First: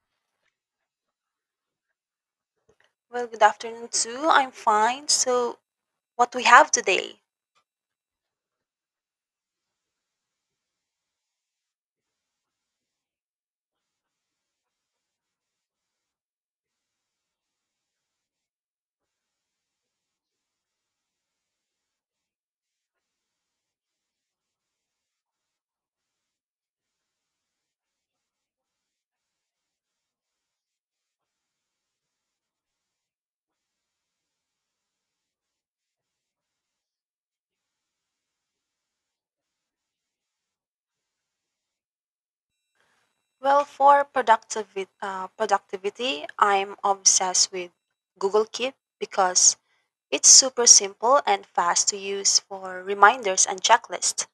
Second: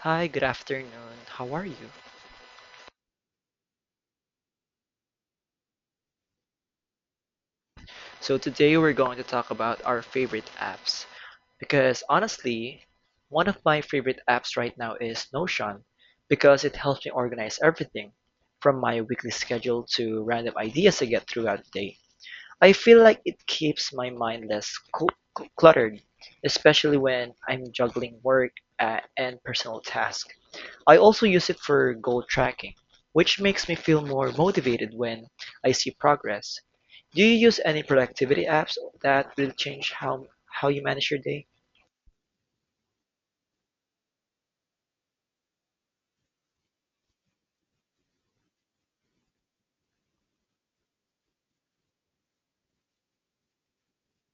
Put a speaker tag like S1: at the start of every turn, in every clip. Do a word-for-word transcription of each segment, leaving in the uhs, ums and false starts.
S1: Hi, good afternoon. How are you?
S2: Well, good afternoon too. I'm fine. So, what we have today?
S1: So, today we're going to talk about our favorite apps because honestly, one of my favorite apps right now is Notion because it helps me organize everything from my weekly schedule to random ideas I get throughout the day. I feel like it keeps my mind less cl- cl- cluttered, especially when I'm juggling work uh, and personal tasks. I also use it for goal tracking, which makes me feel more motivated when I see progress. Do you use any productivity apps that will change how how you manage your day?
S2: Well, for productivi- uh, productivity, I'm obsessed with Google Keep because it's super simple and fast to use for reminders and checklists.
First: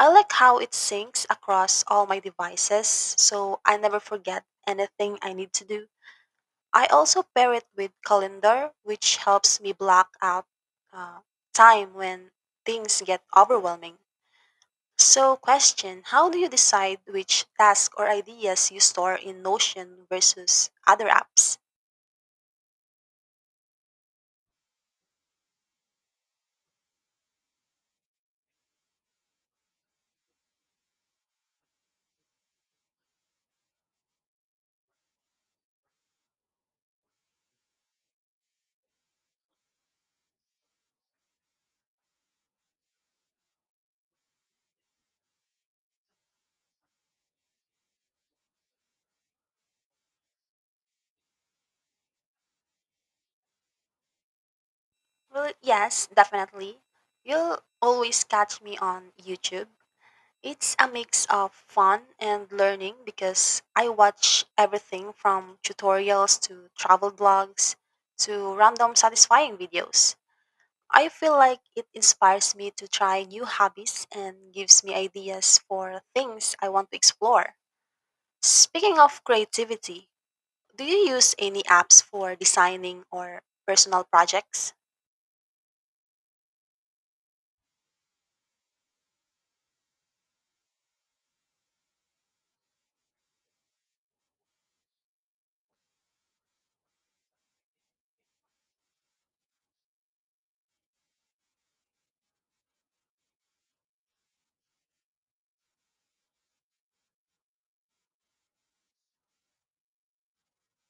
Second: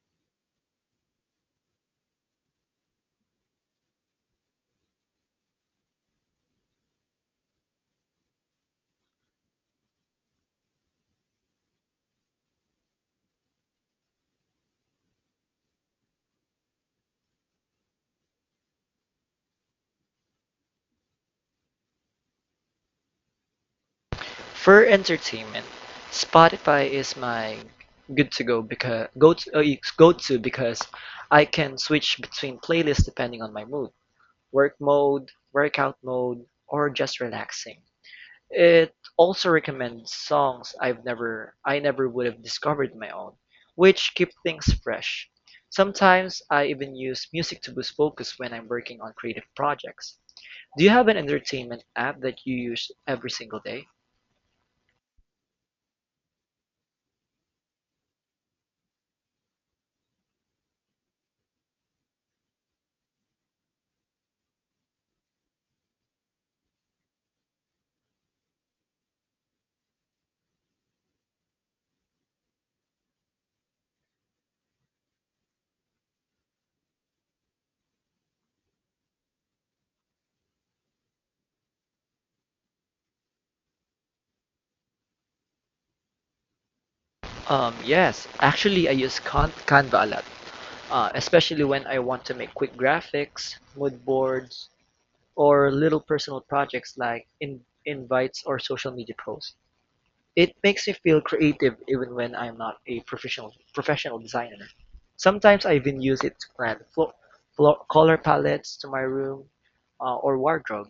S2: I like how it syncs across all my devices, so I never forget anything I need to do. I also pair it with Calendar, which helps me block out uh, time when things get overwhelming. So, question: how do you decide which tasks or ideas you store in Notion versus other apps?
S1: For entertainment, Spotify is my good to go because go to uh, go to because I can switch between playlists depending on my mood, work mode, workout mode, or just relaxing. It also recommends songs I've never I never would have discovered my own, which keep things fresh. Sometimes I even use music to boost focus when I'm working on creative projects. Do you have an entertainment app that you use every single day?
S2: Well, yes, definitely. You'll always catch me on YouTube. It's a mix of fun and learning because I watch everything from tutorials to travel blogs to random satisfying videos. I feel like it inspires me to try new hobbies and gives me ideas for things I want to explore. Speaking of creativity, do you use any apps for designing or personal projects?
S1: Um, yes, actually, I use Can- Canva a lot, uh, especially when I want to make quick graphics, mood boards, or little personal projects like in- invites or social media posts. It makes me feel creative even when I'm not a professional professional designer. Sometimes I even use it to plan flo- flo- color palettes to my room, uh, or wardrobe.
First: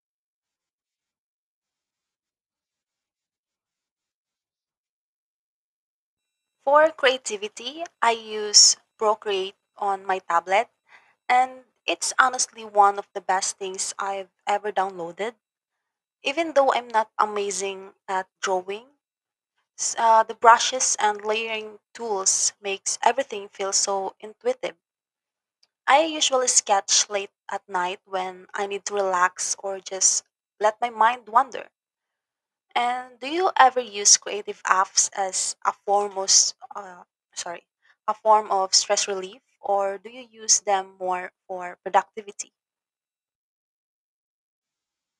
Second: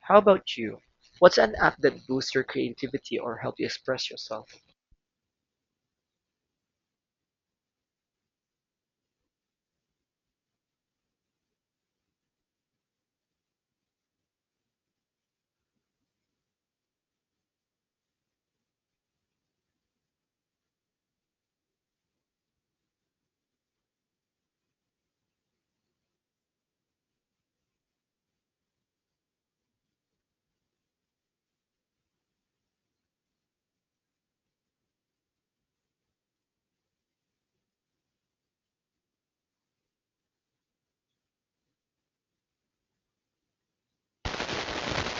S1: How about you? What's an app that boosts your creativity or help you express yourself?
S2: For creativity, I use Procreate on my tablet, and it's honestly one of the best things I've ever downloaded. Even though I'm not amazing at drawing, s- uh, the brushes and layering tools makes everything feel so intuitive. I usually sketch late at night when I need to relax or just let my mind wander. And do you ever use creative apps as a form of, s- uh, sorry, a form of stress relief, or do you use them more for productivity?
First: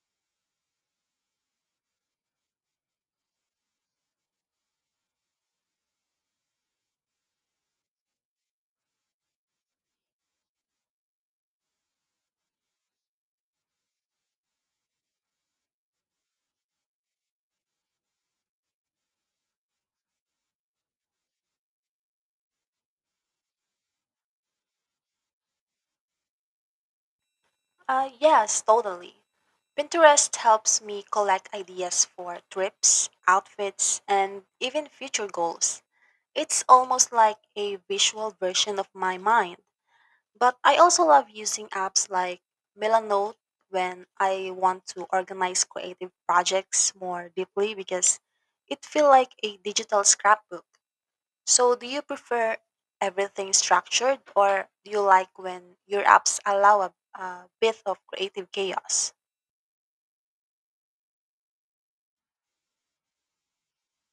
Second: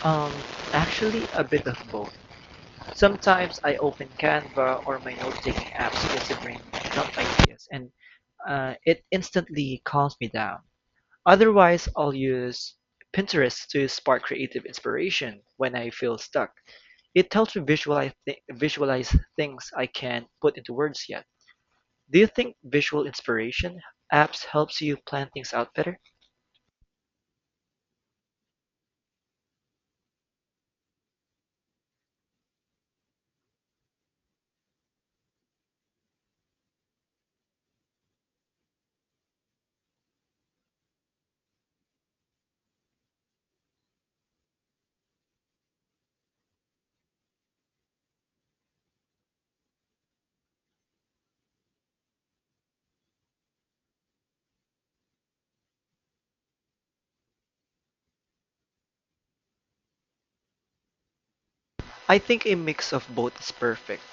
S1: Um, Actually, a bit of both. Sometimes I open Canva or my note-taking apps just to brainstorm ideas, and uh, it instantly calms me down. Otherwise I'll use Pinterest to spark creative inspiration when I feel stuck. It helps me visualize thi- visualize things I can't put into words yet. Do you think visual inspiration apps helps you plan things out better?
S2: Uh, yes, totally. Pinterest helps me collect ideas for trips, outfits, and even future goals. It's almost like a visual version of my mind. But I also love using apps like Melanote when I want to organize creative projects more deeply because it feels like a digital scrapbook. So, do you prefer everything structured, or do you like when your apps allow a, a bit of creative chaos?
S1: I think a mix of both is perfect.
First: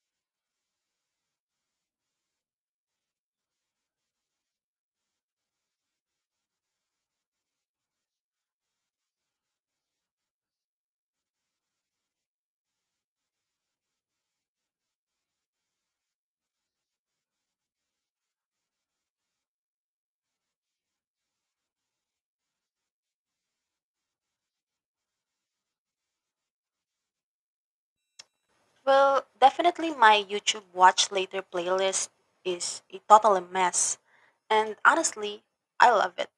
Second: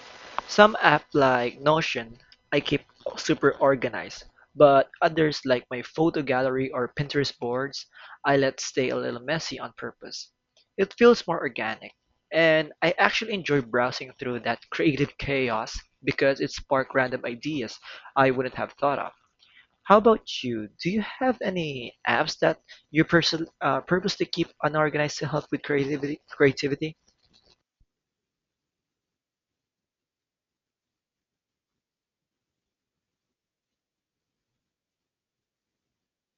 S1: Some app like Notion I keep super organized, but others like my photo gallery or Pinterest boards I let stay a little messy on purpose. It feels more organic, and I actually enjoy browsing through that creative chaos because it sparks random ideas I wouldn't have thought of. How about you? Do you have any apps that you perso- uh, purposely keep unorganized to help with creativity? Creativity?
S2: Well, definitely my YouTube Watch Later playlist is a total mess. And honestly, I love it.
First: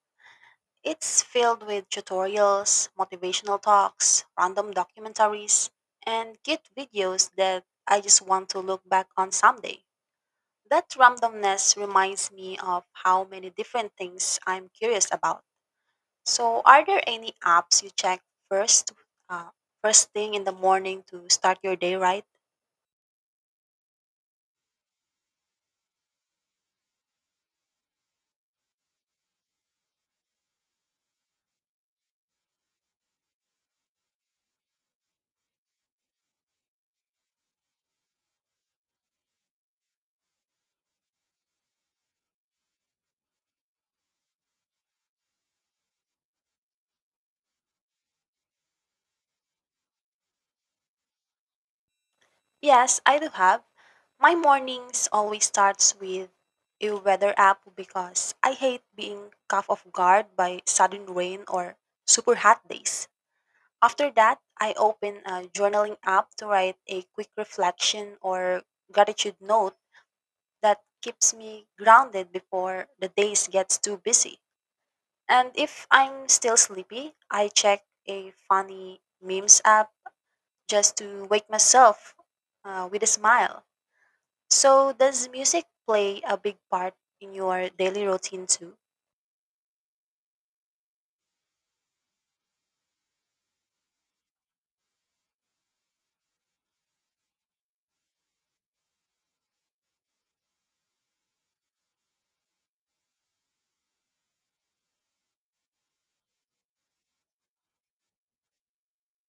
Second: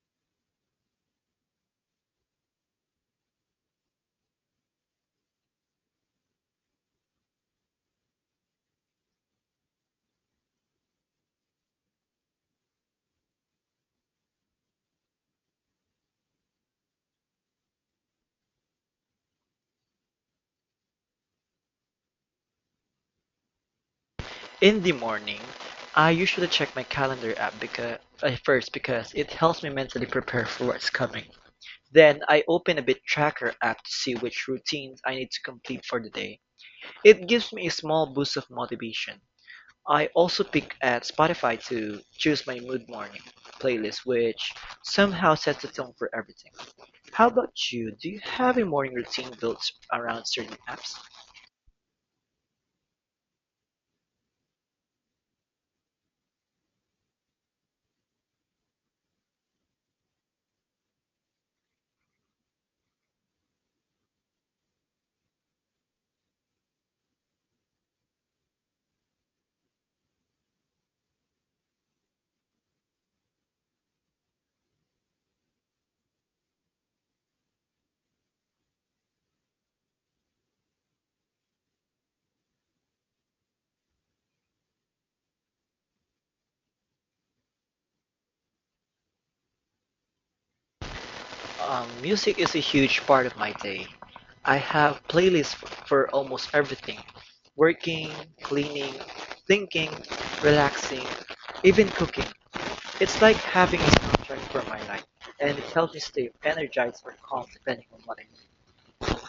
S2: It's filled with tutorials, motivational talks, random documentaries, and cute videos that I just want to look back on someday. That randomness reminds me of how many different things I'm curious about. So, are there any apps you check first, uh, first thing in the morning to start your day right?
S1: In the morning, I usually check my calendar app because at first because it helps me mentally prepare for what's coming. Then I open a bit tracker app to see which routines I need to complete for the day. It gives me a small boost of motivation. I also pick at Spotify to choose my mood morning playlist, which somehow sets the tone for everything. How about you? Do you have a morning routine built around certain apps?
S2: Yes, I do have. My mornings always starts with a weather app because I hate being caught off guard by sudden rain or super hot days. After that, I open a journaling app to write a quick reflection or gratitude note that keeps me grounded before the days gets too busy. And if I'm still sleepy, I check a funny memes app just to wake myself uh, with a smile. So, does music play a big part in your daily routine too?
S1: Um, music is a huge part of my day. I have playlists f- for almost everything. Working, cleaning, thinking, relaxing, even cooking. It's like having a soundtrack for my life, and it helps me stay energized or calm depending on what I need.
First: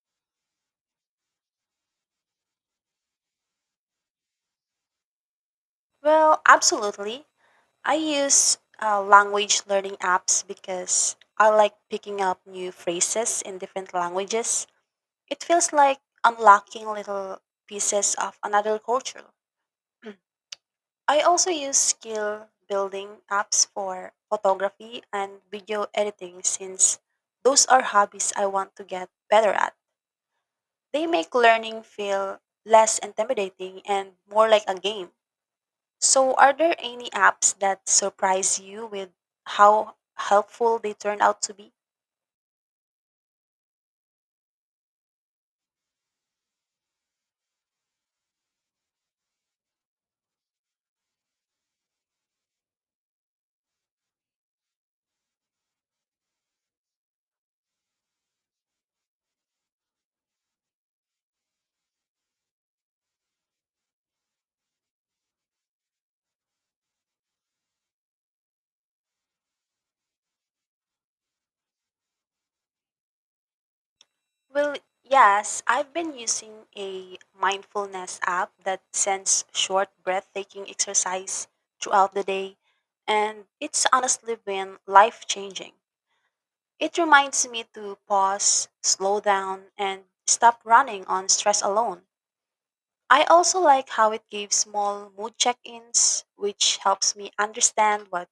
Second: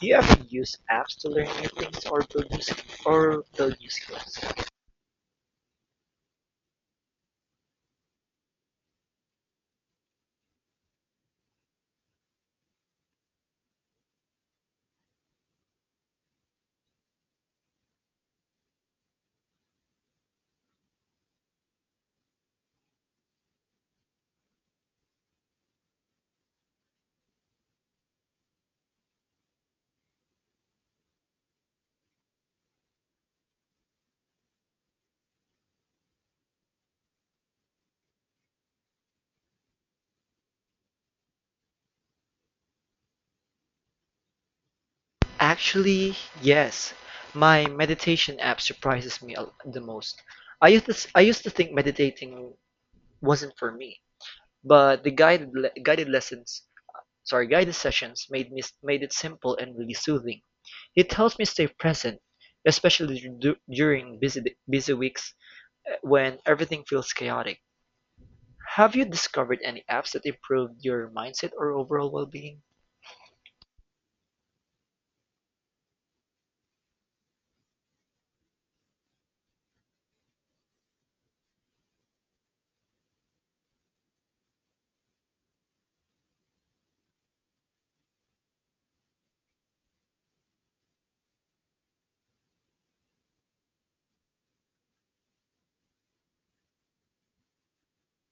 S1: Do you ever use apps to learn new things or build new, sk- or build new skills?
S2: Well, absolutely. I use uh, language learning apps because I like picking up new phrases in different languages. It feels like unlocking little pieces of another culture. I also use skill building apps for photography and video editing since those are hobbies I want to get better at. They make learning feel less intimidating and more like a game. So, are there any apps that surprise you with how helpful they turn out to be?
S1: Actually, yes. My meditation app surprises me a- the most. I used to, s- I used to think meditating wasn't for me. But the guided le guided lessons, sorry, guided sessions made me made it simple and really soothing. It helps me stay present, especially du during busy busy weeks, uh, when everything feels chaotic. Have you discovered any apps that improved your mindset or overall well-being?
S2: Well, yes, I've been using a mindfulness app that sends short breathtaking exercise throughout the day, and it's honestly been life changing. It reminds me to pause, slow down, and stop running on stress alone. I also like how it gives small mood check ins, which helps me understand what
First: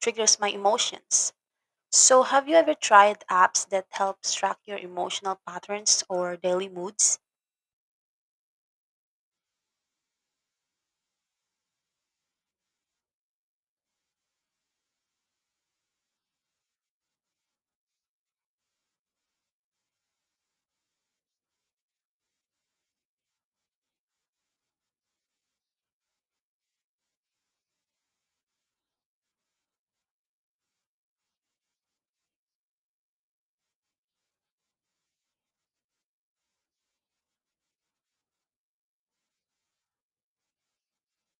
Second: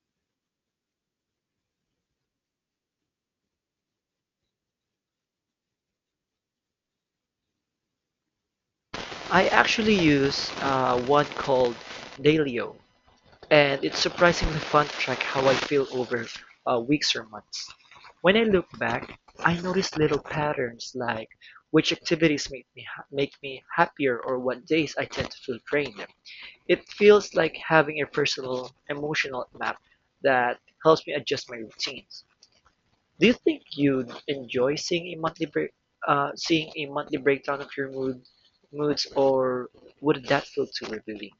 S2: triggers my emotions. So, have you ever tried apps that help track your emotional patterns or daily moods?
S1: I actually use uh, one called Dailyo. And it's surprisingly fun to track how I feel over, uh, weeks or months. When I look back, I notice little patterns like which activities make me ha- make me happier or what days I tend to feel drained. It feels like having a personal emotional map that helps me adjust my routines. Do you think you'd enjoy seeing a monthly break, uh, seeing a monthly breakdown of your mood, moods, or would that feel too revealing?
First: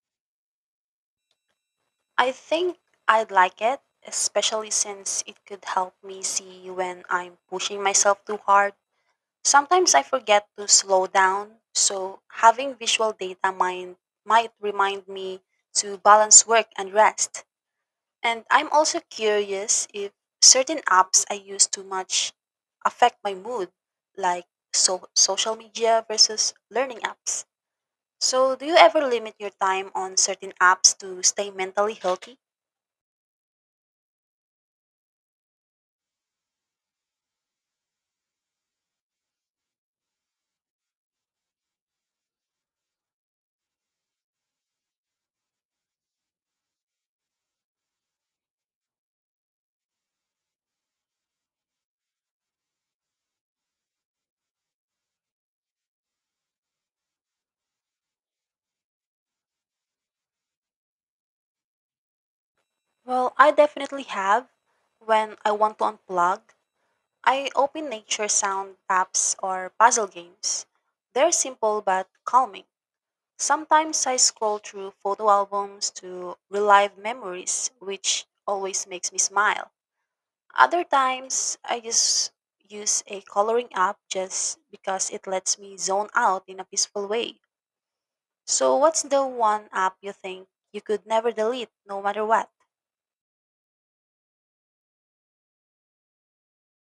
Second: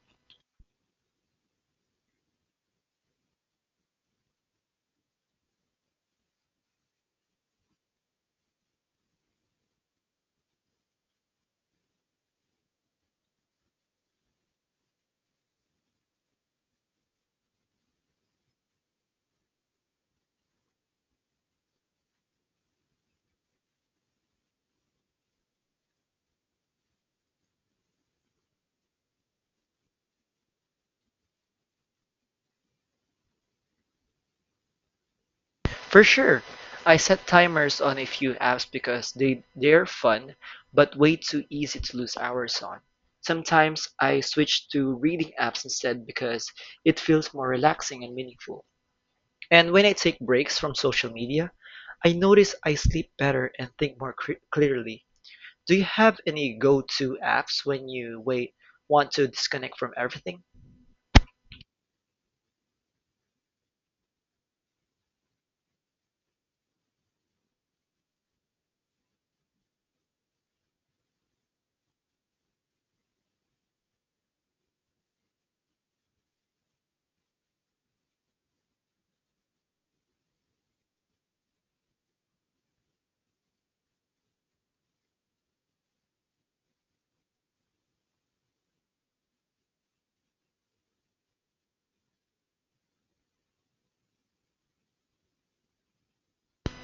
S2: I think I'd like it, especially since it could help me see when I'm pushing myself too hard. Sometimes I forget to slow down, so having visual data mind might remind me to balance work and rest. And I'm also curious if certain apps I use too much affect my mood, like so- social media versus learning apps. So, do you ever limit your time on certain apps to stay mentally healthy?
S1: For sure. I set timers on a few apps because they they're fun, but way too easy to lose hours on. Sometimes I switch to reading apps instead because it feels more relaxing and meaningful. And when I take breaks from social media, I notice I sleep better and think more cre- clearly. Do you have any go-to apps when you wait want to disconnect from everything?
S2: Well, I definitely have. When I want to unplug, I open nature sound apps or puzzle games. They're simple but calming. Sometimes I scroll through photo albums to relive memories, which always makes me smile. Other times, I just use a coloring app just because it lets me zone out in a peaceful way. So, what's the one app you think you could never delete no matter what?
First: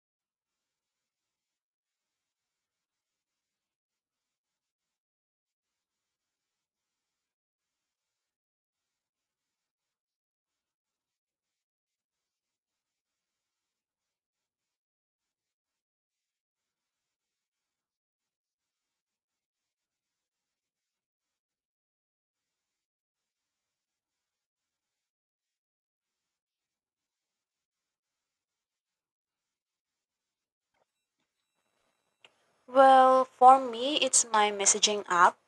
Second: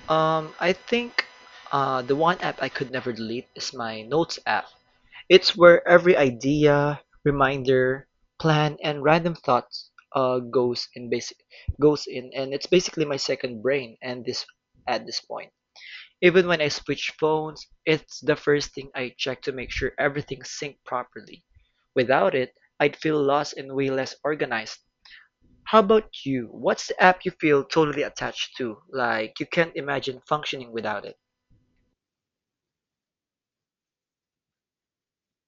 S1: Um, I think, uh, the one app I could never delete is my Notes app. It's where every idea, reminder, plan, and random thought, uh, goes in basic goes in, and it's basically my second brain. And this At this point, even when I switch phones, it's the first thing I check to make sure everything synced properly. Without it, I'd feel lost and way less organized. How about you? What's the app you feel totally attached to? Like you can't imagine functioning without it?
S2: Well, for me, it's my messaging app.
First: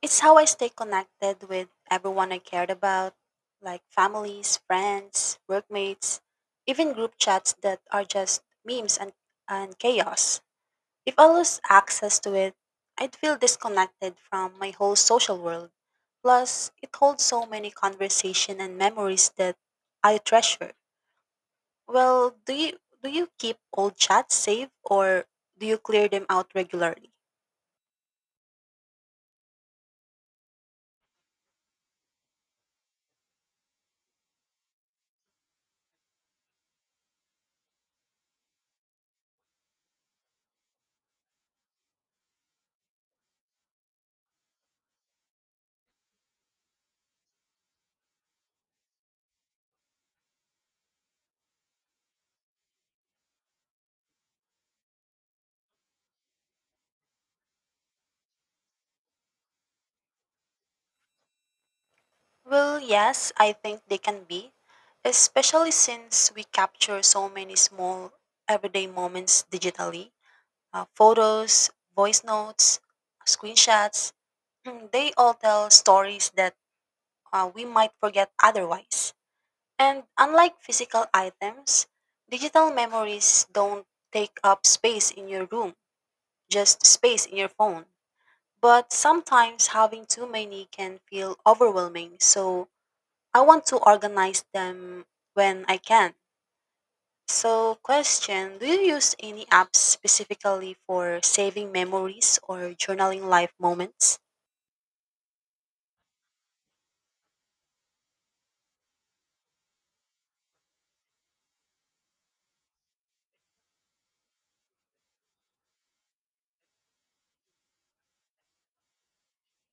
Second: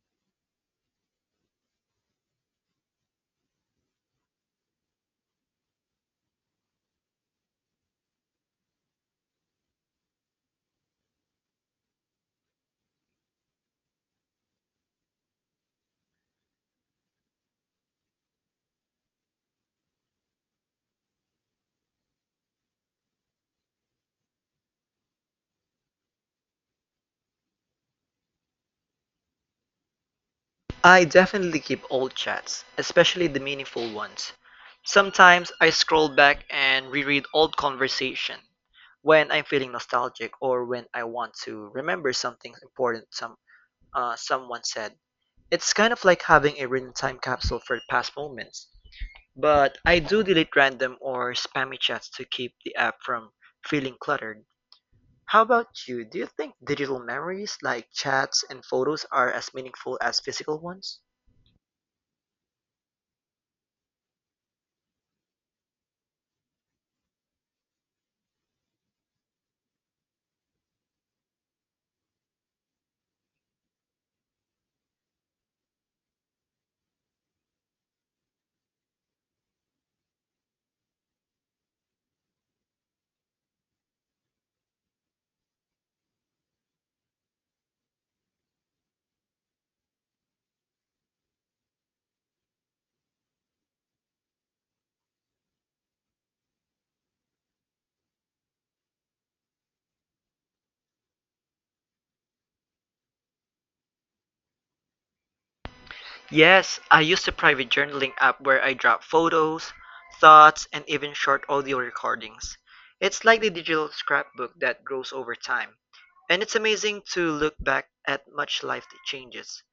S2: It's how I stay connected with everyone I cared about, like families, friends, workmates, even group chats that are just memes and, and chaos. If I lose access to it, I'd feel disconnected from my whole social world. Plus, it holds so many conversation and memories that I treasure. Well, do you do you keep old chats safe, or do you clear them out regularly?
S1: I definitely keep old chats, especially the meaningful ones. Sometimes I scroll back and reread old conversation when I'm feeling nostalgic or when I want to remember something important some uh, someone said. It's kind of like having a written time capsule for past moments. But I do delete random or spammy chats to keep the app from feeling cluttered. How about you? Do you think digital memories like chats and photos are as meaningful as physical ones?
S2: Well, yes, I think they can be, especially since we capture so many small everyday moments digitally. Uh, photos, voice notes, screenshots, they all tell stories that uh, we might forget otherwise. And unlike physical items, digital memories don't take up space in your room, just space in your phone. But sometimes having too many can feel overwhelming, so I want to organize them when I can. So, question: do you use any apps specifically for saving memories or journaling life moments?
S1: Yes, I used a private journaling app where I drop photos, thoughts, and even short audio recordings. It's like the digital scrapbook that grows over time, and it's amazing to look back at much life changes.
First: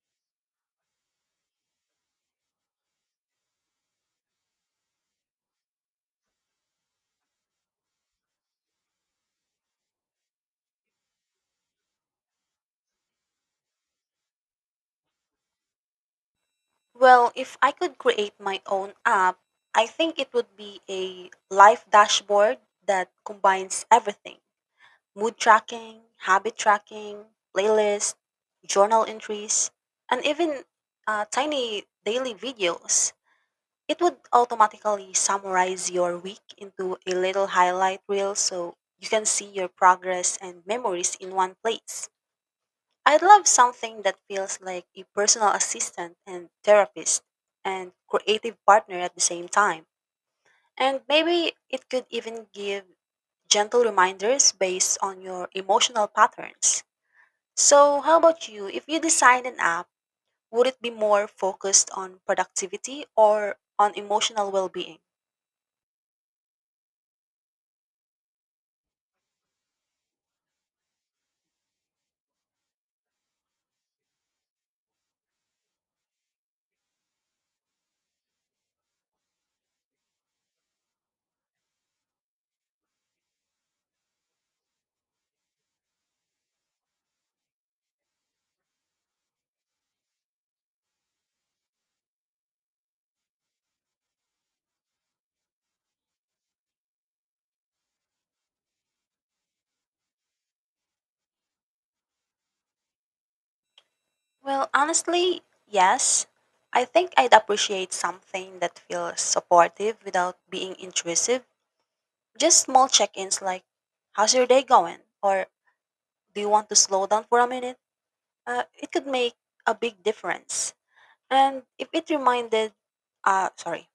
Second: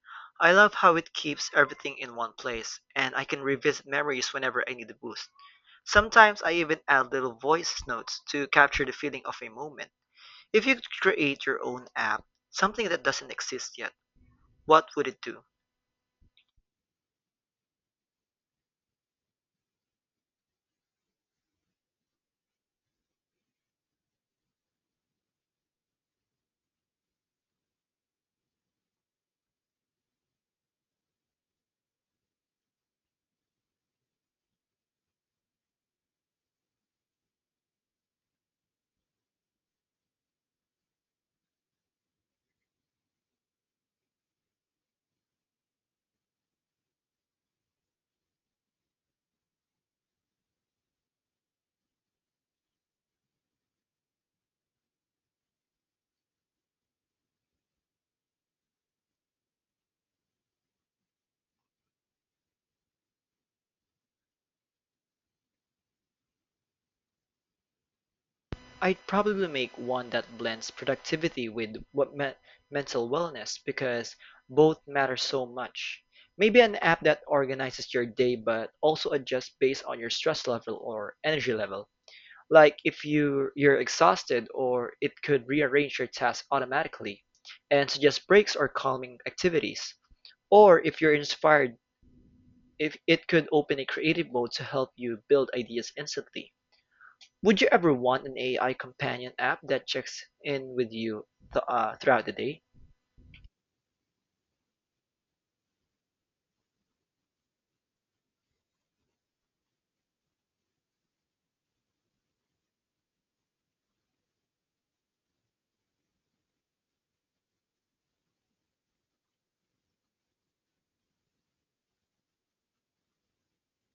S1: I love how it keeps everything in one place, and I can revisit memories whenever I need a boost. Sometimes I even add little voice notes to capture the feeling of a moment. If you could create your own app, something that doesn't exist yet, what would it do?
S2: Well, if I could create my own app, I think it would be a life dashboard that combines everything: mood tracking, habit tracking, playlist, journal entries, and even uh, tiny daily videos. It would automatically summarize your week into a little highlight reel so you can see your progress and memories in one place. I'd love something that feels like a personal assistant and therapist and creative partner at the same time. And maybe it could even give gentle reminders based on your emotional patterns. So, how about you? If you design an app, would it be more focused on productivity or on emotional well being?
S1: I'd probably make one that blends productivity with what me- mental wellness because both matter so much. Maybe an app that organizes your day but also adjusts based on your stress level or energy level. Like if you you're exhausted or it could rearrange your tasks automatically and suggest breaks or calming activities. Or if you're inspired if it could open a creative mode to help you build ideas instantly. Would you ever want an A I companion app that checks in with you, th- uh, throughout the day?
S2: Well, honestly, yes. I think I'd appreciate something that feels supportive without being intrusive. Just small check-ins like, "How's your day going?" or "Do you want to slow down for a minute?" Uh, it could make a big difference. And if it reminded, uh, sorry.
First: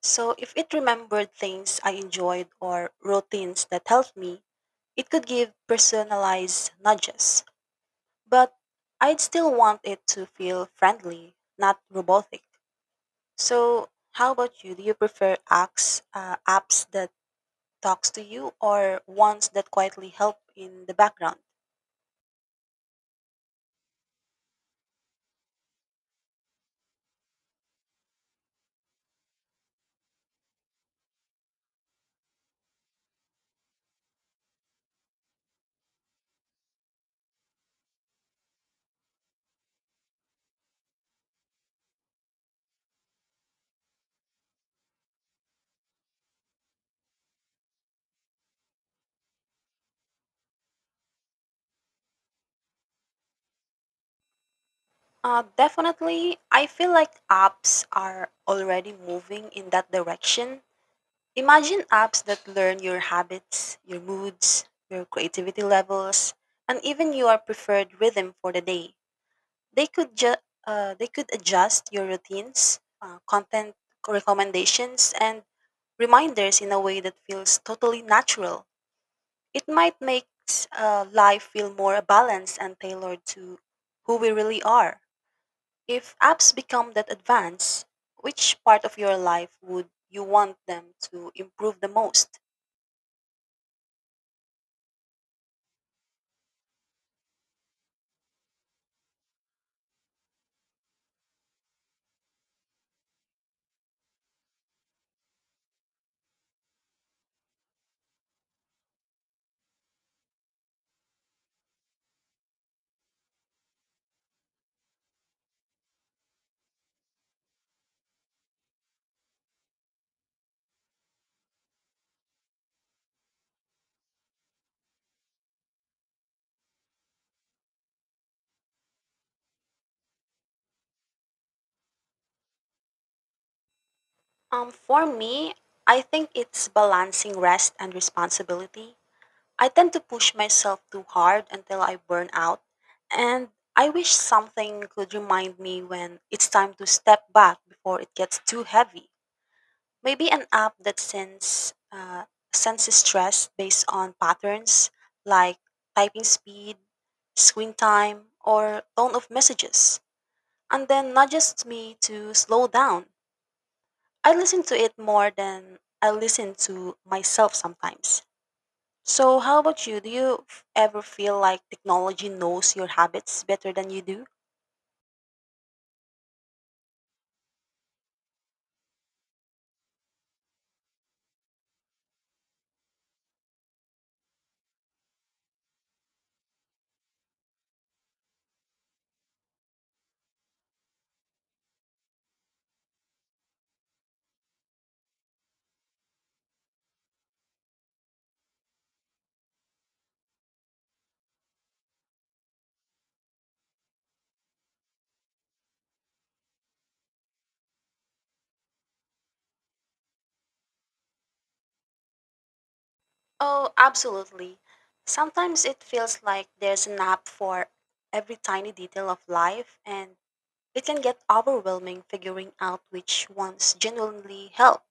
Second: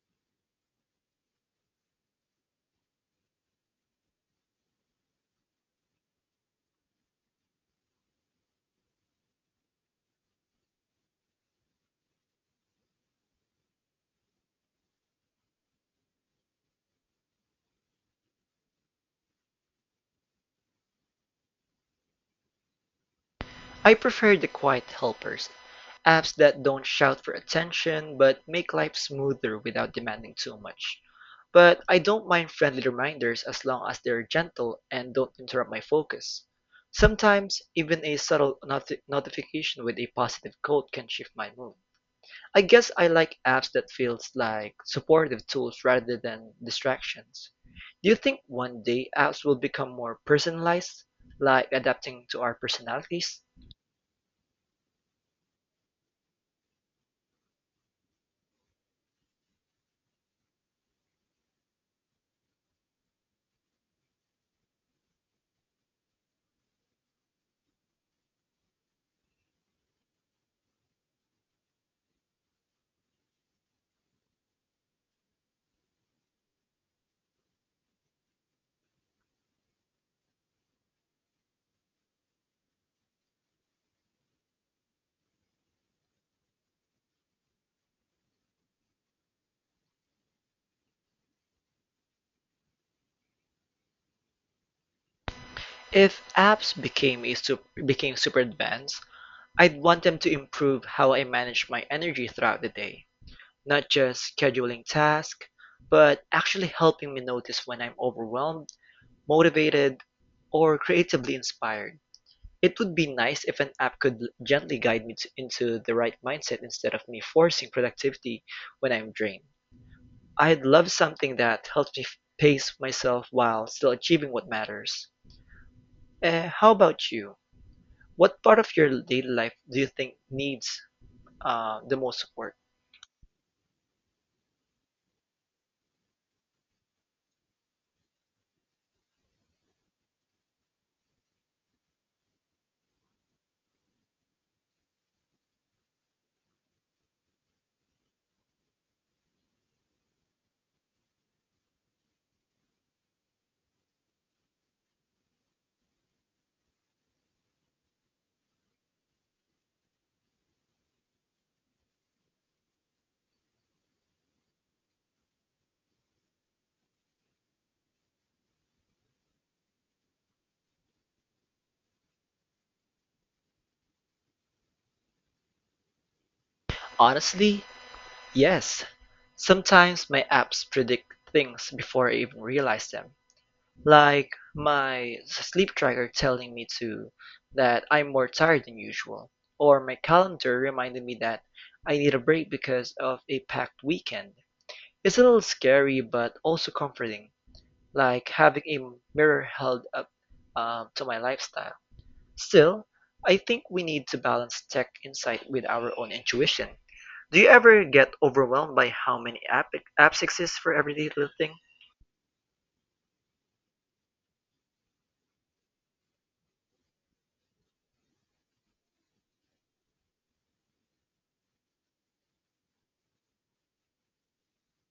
S2: So if it remembered things I enjoyed or routines that helped me, it could give personalized nudges. But I'd still want it to feel friendly, not robotic. So how about you? Do you prefer apps, uh, apps that talks to you, or ones that quietly help in the background?
S1: I prefer the quiet helpers, apps that don't shout for attention but make life smoother without demanding too much. But I don't mind friendly reminders as long as they're gentle and don't interrupt my focus. Sometimes, even a subtle noti- notification with a positive code can shift my mood. I guess I like apps that feels like supportive tools rather than distractions. Do you think one day apps will become more personalized, like adapting to our personalities?
S2: Uh, definitely, I feel like apps are already moving in that direction. Imagine apps that learn your habits, your moods, your creativity levels, and even your preferred rhythm for the day. They could ju- uh, they could adjust your routines, uh, content recommendations, and reminders in a way that feels totally natural. It might make uh, life feel more balanced and tailored to who we really are. If apps become that advanced, which part of your life would you want them to improve the most?
S1: If apps became a sup- became super advanced, I'd want them to improve how I manage my energy throughout the day, not just scheduling tasks, but actually helping me notice when I'm overwhelmed, motivated, or creatively inspired. It would be nice if an app could gently guide me to, into the right mindset instead of me forcing productivity when I'm drained. I'd love something that helps me f- pace myself while still achieving what matters. Eh, how about you? What part of your daily life do you think needs, uh, the most support?
S2: Um, for me, I think it's balancing rest and responsibility. I tend to push myself too hard until I burn out, and I wish something could remind me when it's time to step back before it gets too heavy. Maybe an app that sends uh, senses stress based on patterns like typing speed, screen time, or tone of messages, and then nudges me to slow down. I listen to it more than I listen to myself sometimes. So, how about you? Do you f- ever feel like technology knows your habits better than you do?
S1: Honestly, yes. Sometimes my apps predict things before I even realize them. Like my sleep tracker telling me to that I'm more tired than usual, or my calendar reminding me that I need a break because of a packed weekend. It's a little scary but also comforting, like having a mirror held up, um, to my lifestyle. Still, I think we need to balance tech insight with our own intuition. Do you ever get overwhelmed by how many app apps exist for every little thing?
S2: Oh, absolutely. Sometimes it feels like there's an app for every tiny detail of life, and it can get overwhelming figuring out which ones genuinely help.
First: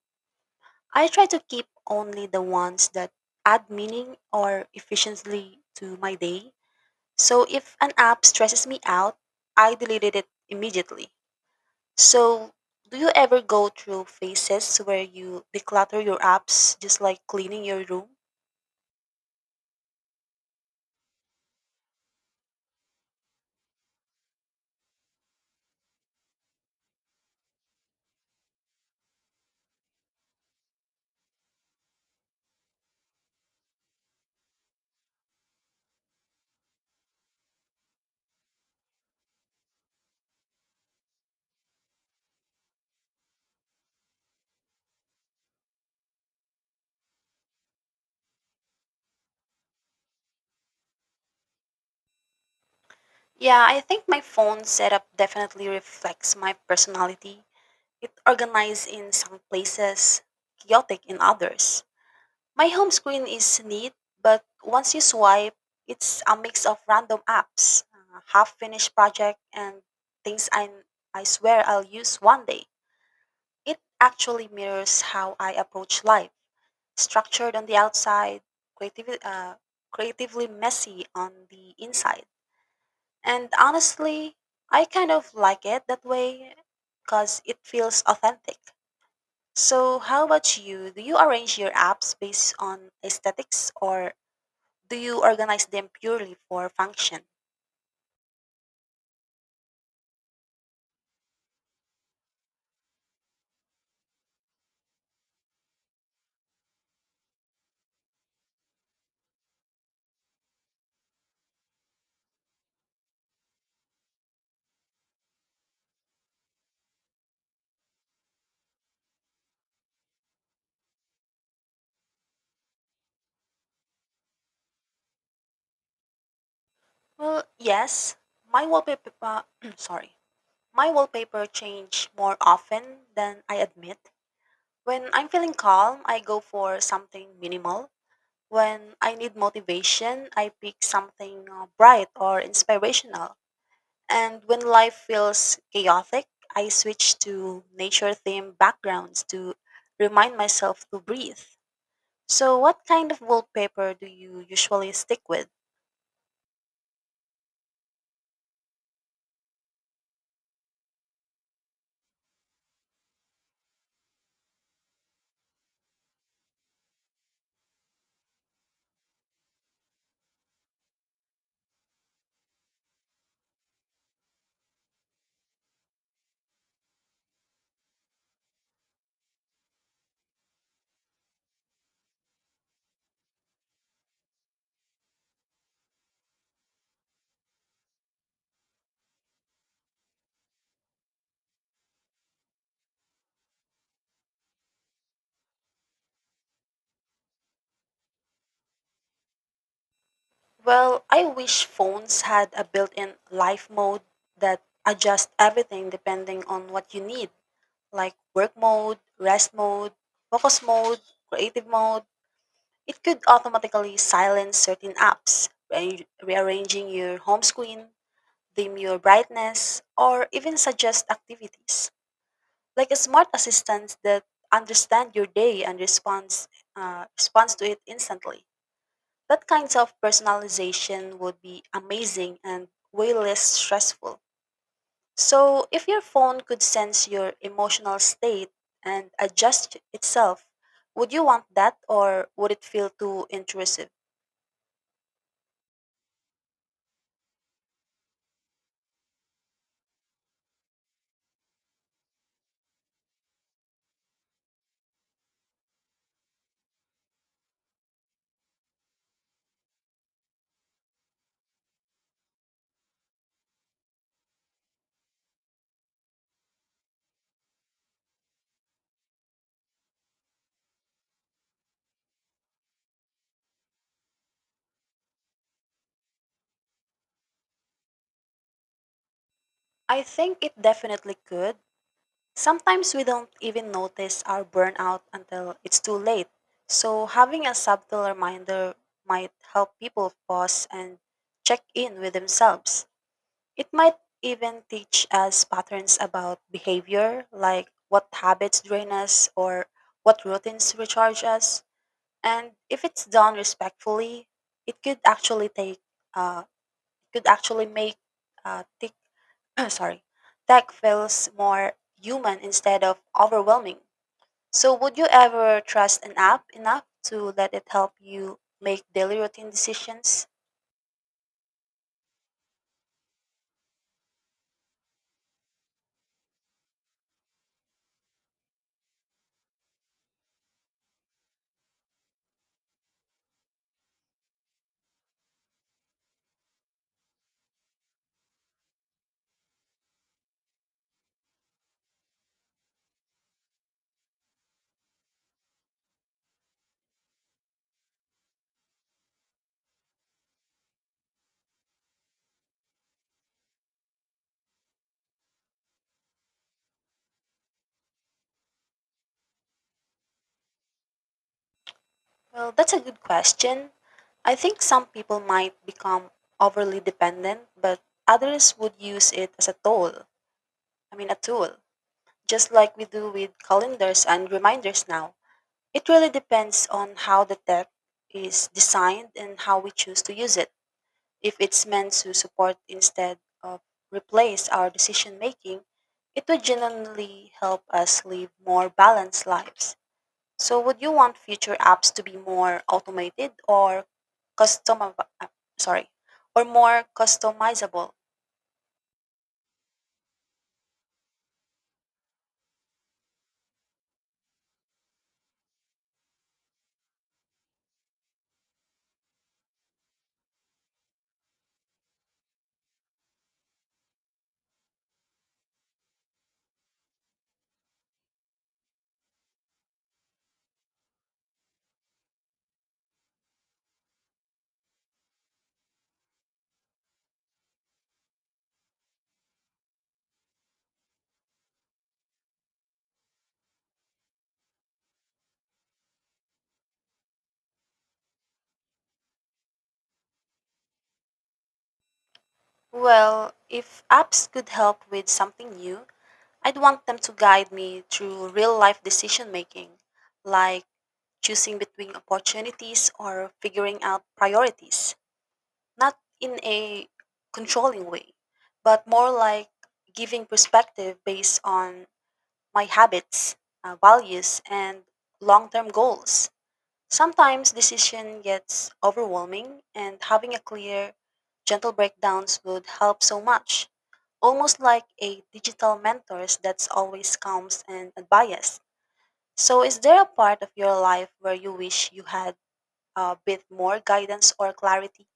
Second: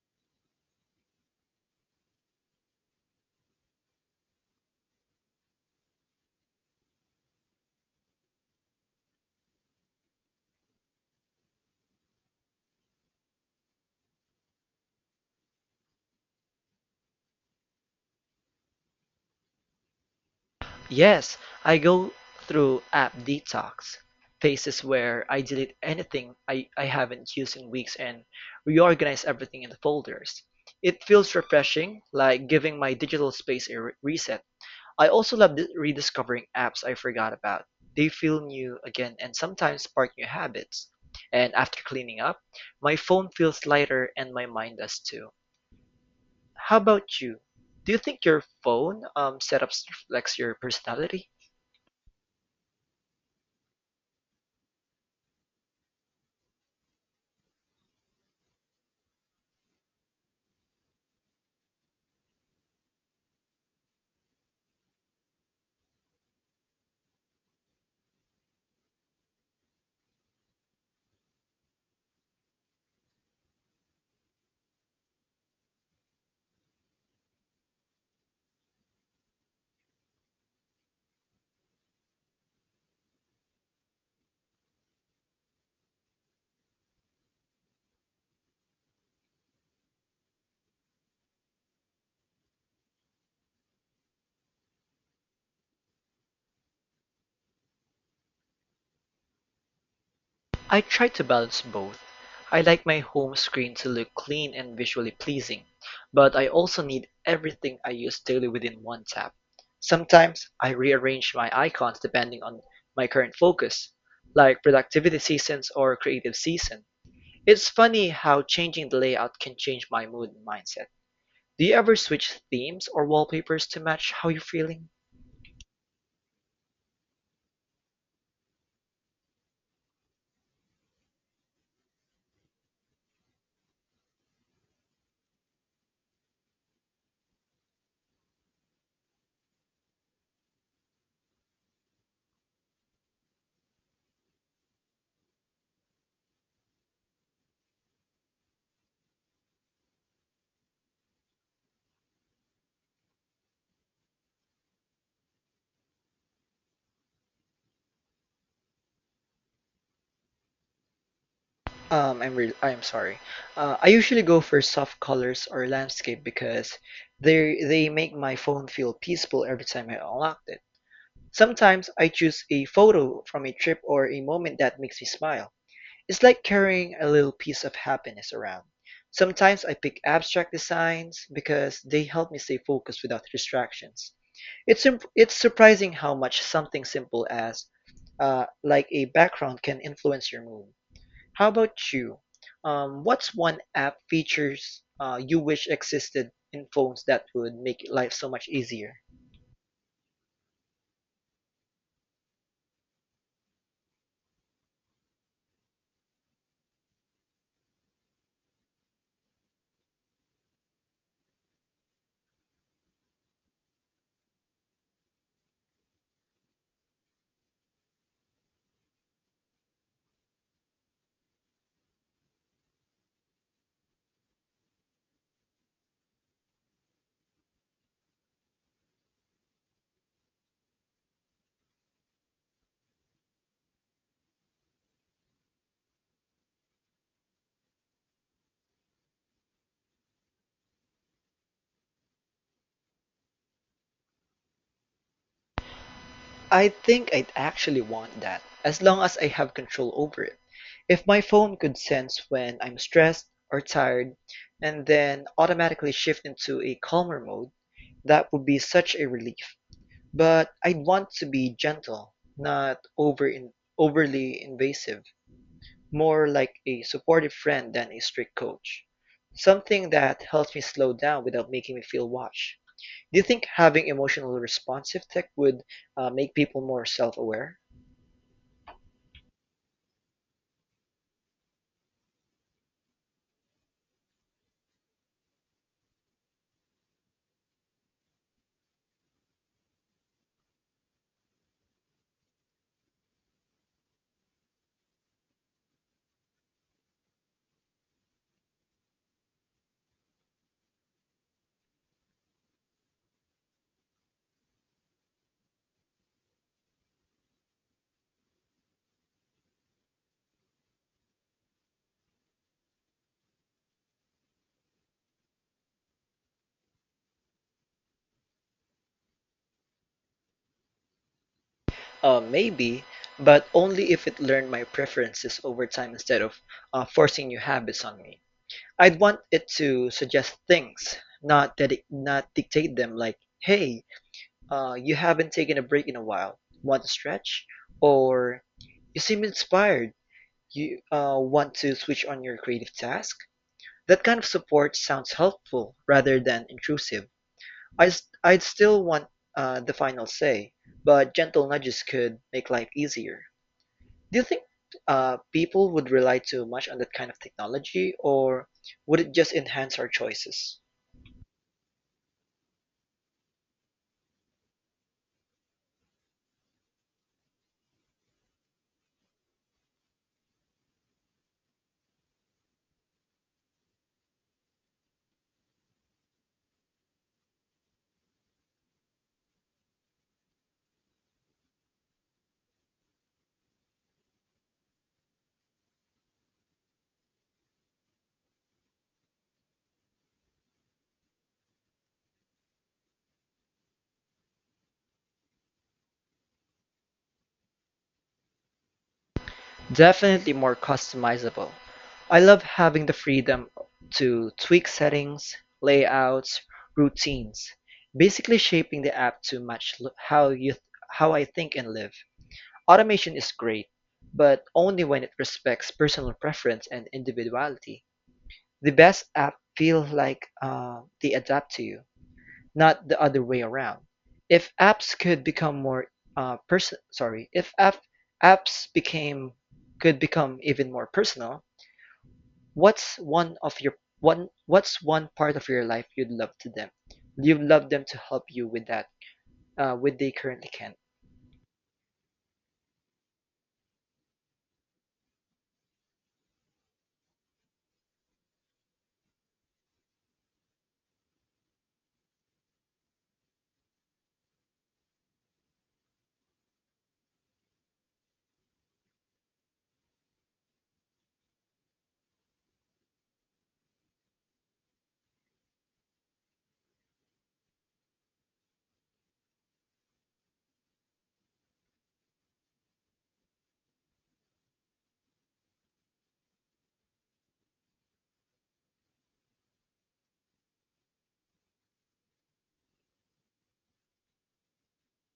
S2: I try to keep only the ones that add meaning or efficiency to my day. So if an app stresses me out, I deleted it immediately. So do you ever go through phases where you declutter your apps just like cleaning your room?
S1: Yes, I go through app detox, phases where I delete anything I, I haven't used in weeks and reorganize everything into folders. It feels refreshing, like giving my digital space a re- reset. I also love di- rediscovering apps I forgot about. They feel new again and sometimes spark new habits. And after cleaning up, my phone feels lighter and my mind does too. How about you? Do you think your phone, um, setups reflects your personality?
S2: Yeah, I think my phone setup definitely reflects my personality. It organized in some places, chaotic in others. My home screen is neat, but once you swipe, it's a mix of random apps, uh, half finished project, and things I, I swear I'll use one day. It actually mirrors how I approach life: structured on the outside, creative, uh, creatively messy on the inside. And honestly, I kind of like it that way because it feels authentic. So, how about you? Do you arrange your apps based on aesthetics, or do you organize them purely for function?
S1: I try to balance both. I like my home screen to look clean and visually pleasing, but I also need everything I use daily within one tap. Sometimes I rearrange my icons depending on my current focus, like productivity seasons or creative season. It's funny how changing the layout can change my mood and mindset. Do you ever switch themes or wallpapers to match how you're feeling?
S2: Well, yes. My wallpaper, sorry, my wallpaper change more often than I admit. When I'm feeling calm, I go for something minimal. When I need motivation, I pick something uh, bright or inspirational. And when life feels chaotic, I switch to nature-themed backgrounds to remind myself to breathe. So, what kind of wallpaper do you usually stick with?
S1: Um, I'm real. I'm sorry. Uh, I usually go for soft colors or landscape because they they make my phone feel peaceful every time I unlock it. Sometimes I choose a photo from a trip or a moment that makes me smile. It's like carrying a little piece of happiness around. Sometimes I pick abstract designs because they help me stay focused without distractions. It's imp- it's surprising how much something simple as uh, like a background can influence your mood. How about you? Um, what's one app features uh, you wish existed in phones that would make life so much easier?
S2: Well, I wish phones had a built in life mode that adjusts everything depending on what you need, like work mode, rest mode, focus mode, creative mode. It could automatically silence certain apps, rearrange- rearranging your home screen, dim your brightness, or even suggest activities. Like a smart assistant that understands your day and responds, uh, responds to it instantly. That kind of personalization would be amazing and way less stressful. So, if your phone could sense your emotional state and adjust itself, would you want that or would it feel too intrusive?
S1: I think I'd actually want that, as long as I have control over it. If my phone could sense when I'm stressed or tired and then automatically shift into a calmer mode, that would be such a relief. But I'd want to be gentle, not over in, overly invasive. More like a supportive friend than a strict coach. Something that helps me slow down without making me feel watched. Do you think having emotional responsive tech would uh, make people more self aware?
S2: I think it definitely could. Sometimes we don't even notice our burnout until it's too late. So, having a subtle reminder might help people pause and check in with themselves. It might even teach us patterns about behavior, like what habits drain us or what routines recharge us. And if it's done respectfully, it could actually take, uh, it could actually make uh, tech, sorry, tech feels more human instead of overwhelming. So, would you ever trust an app enough to let it help you make daily routine decisions?
S1: Uh, maybe, but only if it learned my preferences over time instead of uh, forcing new habits on me. I'd want it to suggest things, not that not dictate them like, hey, Uh, you haven't taken a break in a while. Want to stretch? Or you seem inspired. You uh, want to switch on your creative task? That kind of support sounds helpful rather than intrusive. I, s- I'd still want uh, the final say, but gentle nudges could make life easier. Do you think uh, people would rely too much on that kind of technology, or would it just enhance our choices?
S2: Well, that's a good question. I think some people might become overly dependent, but others would use it as a tool. I mean, a tool, just like we do with calendars and reminders now. It really depends on how the tech is designed and how we choose to use it. If it's meant to support instead of replace our decision making, it would genuinely help us live more balanced lives. So would you want future apps to be more automated or custom uh, sorry, or more customizable?
S1: Definitely more customizable. I love having the freedom to tweak settings, layouts, routines, basically shaping the app to match l- how you how I think and live. Automation is great, but only when it respects personal preference and individuality. The best app feel like uh, they adapt to you not the other way around. If apps could become more uh, person, sorry, if app apps became could become even more personal, what's one of your one what's one part of your life you'd love to them? You'd love them to help you with that uh, with they currently can.
S2: Well, if apps could help with something new, I'd want them to guide me through real-life decision making, like choosing between opportunities or figuring out priorities, not in a controlling way, but more like giving perspective based on my habits, uh, values, and long term goals. Sometimes decision gets overwhelming, and having a clear, gentle breakdowns would help so much. Almost like a digital mentors that's always calms and unbiased. So, is there a part of your life where you wish you had a bit more guidance or clarity?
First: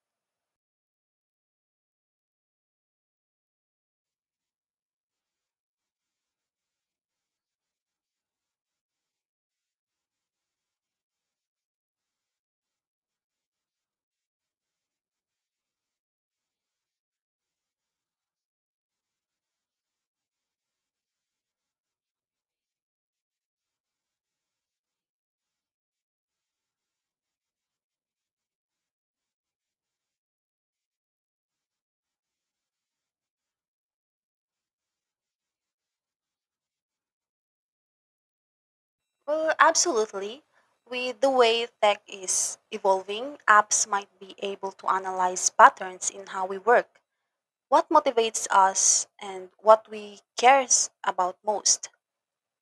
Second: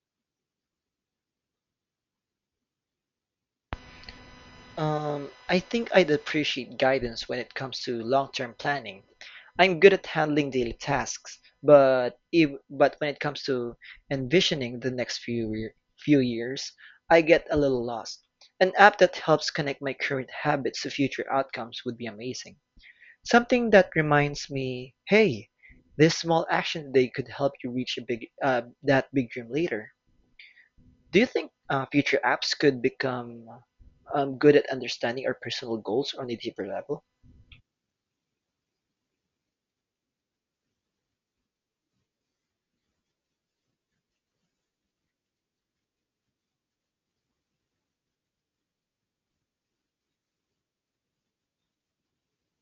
S1: Um, I think I'd appreciate guidance when it comes to long-term planning. I'm good at handling daily tasks, but if, but when it comes to envisioning the next few year, few years, I get a little lost. An app that helps connect my current habits to future outcomes would be amazing. Something that reminds me, hey, this small action today could help you reach a big uh, that big dream later. Do you think uh, future apps could become um, good at understanding our personal goals on a deeper level?
S2: Well, absolutely. With the way tech is evolving, apps might be able to analyze patterns in how we work, what motivates us and what we cares about most.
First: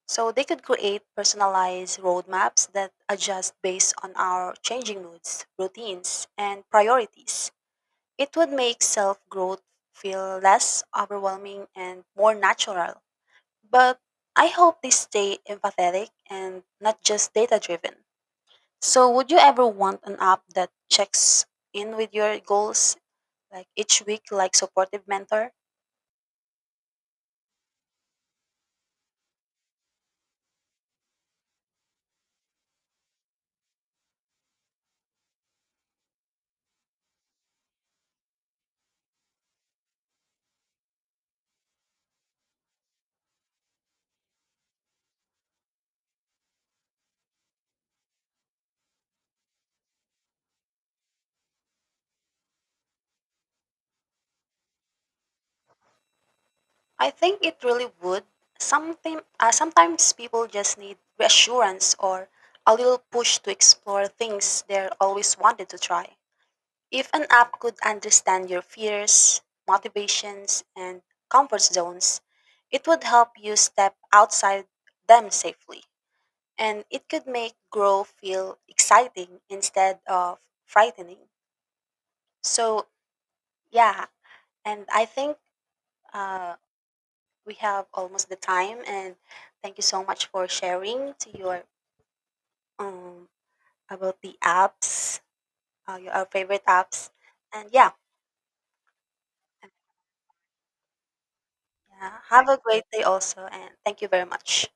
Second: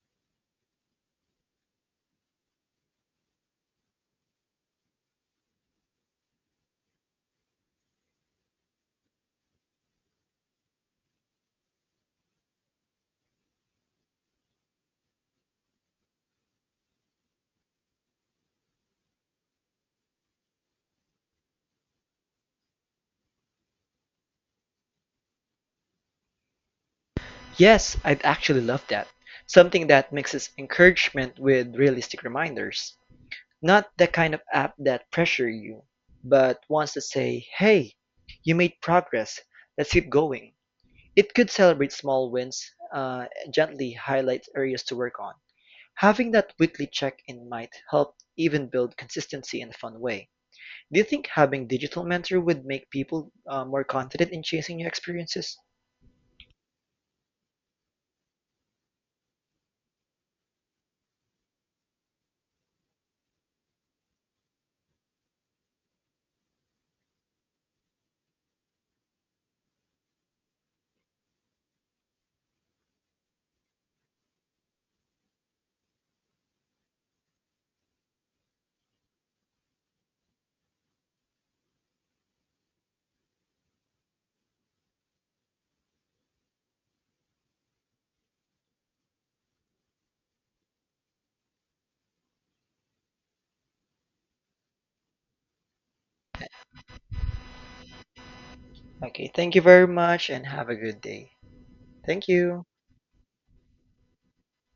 S2: So they could create personalized roadmaps that adjust based on our changing moods, routines, and priorities. It would make self-growth feel less overwhelming and more natural. But I hope they stay empathetic and not just data-driven. So would you ever want an app that checks in with your goals like each week like supportive mentor?
S1: Yes, I'd actually love that. Something that mixes encouragement with realistic reminders. Not the kind of app that pressure you, but wants to say, hey, you made progress, let's keep going. It could celebrate small wins, uh, gently highlight areas to work on. Having that weekly check in might help even build consistency in a fun way. Do you think having digital mentor would make people uh, more confident in chasing new experiences?
S2: I think it really would. Something, uh, sometimes people just need reassurance or a little push to explore things they're always wanted to try. If an app could understand your fears, motivations, and comfort zones, it would help you step outside them safely. And it could make grow feel exciting instead of frightening. So, yeah, and I think. Uh, we have almost the time and thank you so much for sharing to your um about the apps, uh, your our favorite apps and yeah,
S1: Okay, thank you very much and have a good day.
S2: yeah,
S1: Thank
S2: have a
S1: you.
S2: great day also and thank you very much.